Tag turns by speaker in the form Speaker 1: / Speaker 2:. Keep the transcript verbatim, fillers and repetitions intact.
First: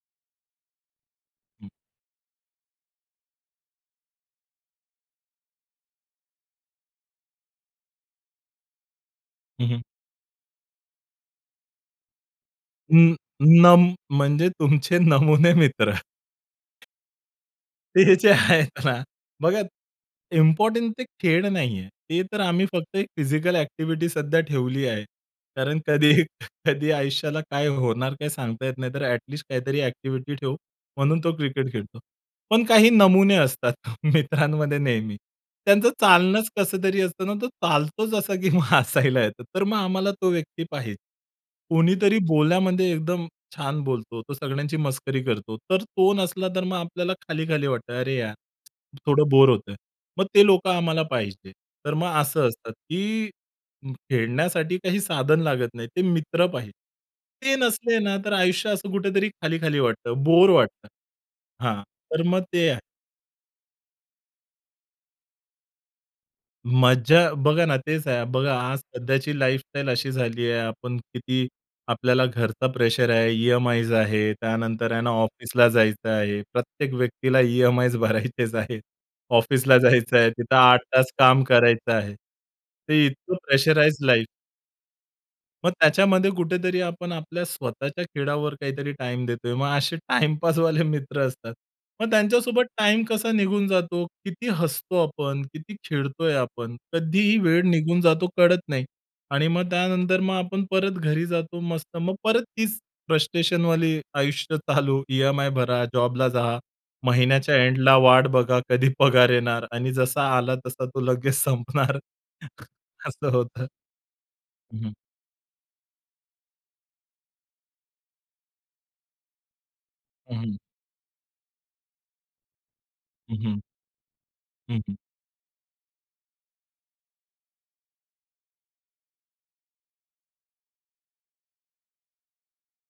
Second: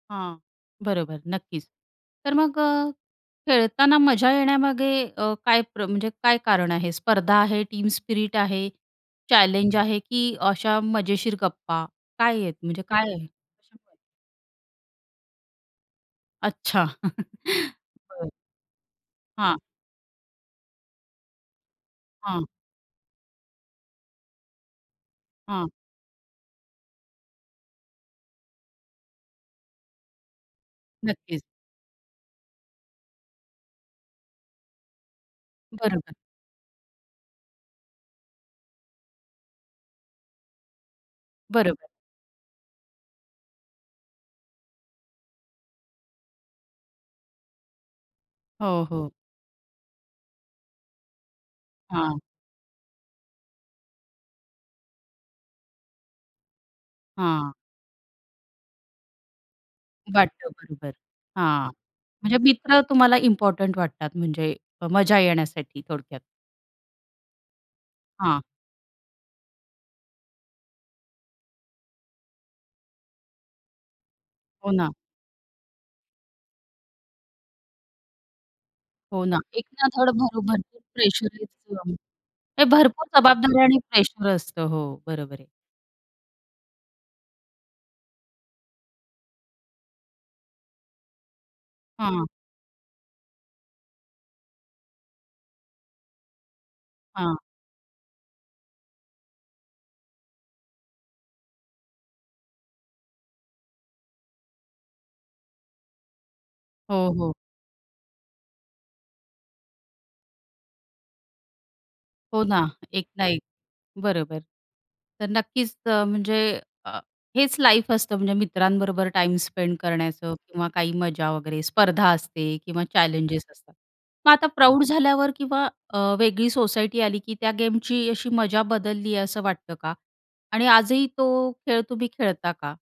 Speaker 1: हां. बरोबर, नक्कीच.
Speaker 2: हं.
Speaker 1: तर मग अ, खेळताना मजा येण्यामागे अ, काय प्र म्हणजे काय कारण आहे स्पर्धा आहे, टीम स्पिरिट आहे,
Speaker 2: हं,
Speaker 1: चॅलेंज
Speaker 2: हं.
Speaker 1: आहे, की अशा मजेशीर गप्पा काय आहेत, म्हणजे काय
Speaker 2: अं,
Speaker 1: आहे?
Speaker 2: नम
Speaker 1: कशामुळे?
Speaker 2: म्हणजे तुमचे नमुने मित्र.
Speaker 1: अच्छा.
Speaker 2: ते ह्याचे
Speaker 1: बरं.
Speaker 2: आहेत ना बघा
Speaker 1: हां.
Speaker 2: इम्पोर्टंट ते खेळ नाहीये. ते तर
Speaker 1: हां.
Speaker 2: आम्ही फक्त एक फिजिकल ॲक्टिव्हिटी सध्या ठेवली आहे
Speaker 1: हां.
Speaker 2: कारण कधी कधी आयुष्याला काय होणार काय सांगता येत नाही. तर ॲट लिस्ट काहीतरी ॲक्टिव्हिटी ठेवु म्हणून तो
Speaker 1: नक्कीच.
Speaker 2: क्रिकेट खेळतो. पण काही नमुने असतात मित्रांमध्ये नेहमी. त्यांचं
Speaker 1: बरोबर.
Speaker 2: चालणंच कसं तरी असतं ना, तो चालतोच असा, की मग हसायला येतो, तर मग आम्हाला तो व्यक्ती पाहिजे.
Speaker 1: बरोबर.
Speaker 2: कोणीतरी बोल्यामध्ये एकदम छान बोलतो. तो सगळ्यांची मस्करी करतो. तर तो नसला तर मग आपल्याला खाली-खाली वाटतं. "अरे यार,
Speaker 1: हो, हो.
Speaker 2: थोडं बोर होतंय." मग ते लोकं आम्हाला पाहिजे. तर मग
Speaker 1: हां.
Speaker 2: असतं, की खेळण्यासाठी काही साधन लागत नाही. ते मित्र पाहिजे,
Speaker 1: हां.
Speaker 2: ते नसले ना, तर आयुष्य असं कुठेतरी खाली-खाली वाटतं.
Speaker 1: वाटतं,
Speaker 2: बोर वाटतं
Speaker 1: बरोबर. हां.
Speaker 2: हां, तर
Speaker 1: म्हणजे
Speaker 2: मग ते आहे.
Speaker 1: मित्र तुम्हाला इम्पोर्टंट वाटतात म्हणजे मजा येण्यासाठी थोडक्यात.
Speaker 2: मज्जा. बघा ना, तेच आहे
Speaker 1: हां.
Speaker 2: बघा आज सध्याची लाईफस्टाईल अशी झालीये आपण किती आपल्याला घरचा प्रेशर आहे, ई-एम-आयज आहे.
Speaker 1: हो
Speaker 2: त्यानंतर
Speaker 1: ना.
Speaker 2: आहे ना ऑफिसला जायचं आहे. प्रत्येक व्यक्तीला ई-एम-आयज भरायचेच आहेत.
Speaker 1: हो ना, एक
Speaker 2: ऑफिसला
Speaker 1: ना धड
Speaker 2: जायचं आहे.
Speaker 1: भरो
Speaker 2: तिथे आठ
Speaker 1: भरपूर
Speaker 2: तास काम
Speaker 1: प्रेशर
Speaker 2: करायचं
Speaker 1: [unintelligible]
Speaker 2: आहे. ते
Speaker 1: भरपूर
Speaker 2: इतकं
Speaker 1: जबाबदारी आणि
Speaker 2: प्रेशराईज्ड लाईफ.
Speaker 1: प्रेशर असतं. हो, बरोबर आहे.
Speaker 2: मग त्याच्यामध्ये कुठेतरी आपण आपल्या स्वतःच्या खेळावर काहीतरी टाईम देतोय. मग असे टाईमपासवाले मित्र असतात. मग
Speaker 1: हां.
Speaker 2: त्यांच्यासोबत टाईम कसा निघून जातो, किती हसतो आपण, किती खेळतोय आपण. कधी ही
Speaker 1: हां.
Speaker 2: वेळ निघून जातो कळत नाही. आणि मग त्यानंतर मग आपण परत घरी जातो मस्त. मग परत तीच फ्रस्ट्रेशनवाली आयुष्य चालू ई-एम-आय भरा, जॉबला जा.
Speaker 1: हो, हो.
Speaker 2: महिन्याच्या एंडला वाट बघा कधी पगार येणार आणि जसा आला तसा तो लगेच संपणार
Speaker 1: हो ना, एक ना
Speaker 2: असं
Speaker 1: एक.
Speaker 2: होतं.
Speaker 1: बरोबर.
Speaker 2: हं, हं.
Speaker 1: तर नक्कीच अ, म्हणजे अ, हेच लाईफ असतं म्हणजे मित्रांबरोबर टाईम स्पेंड करण्याचं
Speaker 2: हं, हं.
Speaker 1: किंवा काही मजा वगैरे स्पर्धा असते किंवा
Speaker 2: हं,
Speaker 1: चॅलेंजेस
Speaker 2: हं.
Speaker 1: असतात. मग आता
Speaker 2: हं,
Speaker 1: प्रौढ
Speaker 2: हं.
Speaker 1: झाल्यावर किंवा अ, वेगळी सोसायटी आली, की त्या गेमची अशी मजा बदलली आहे असं वाटतं का आणि आजही तो खेळ तुम्ही खेळता का?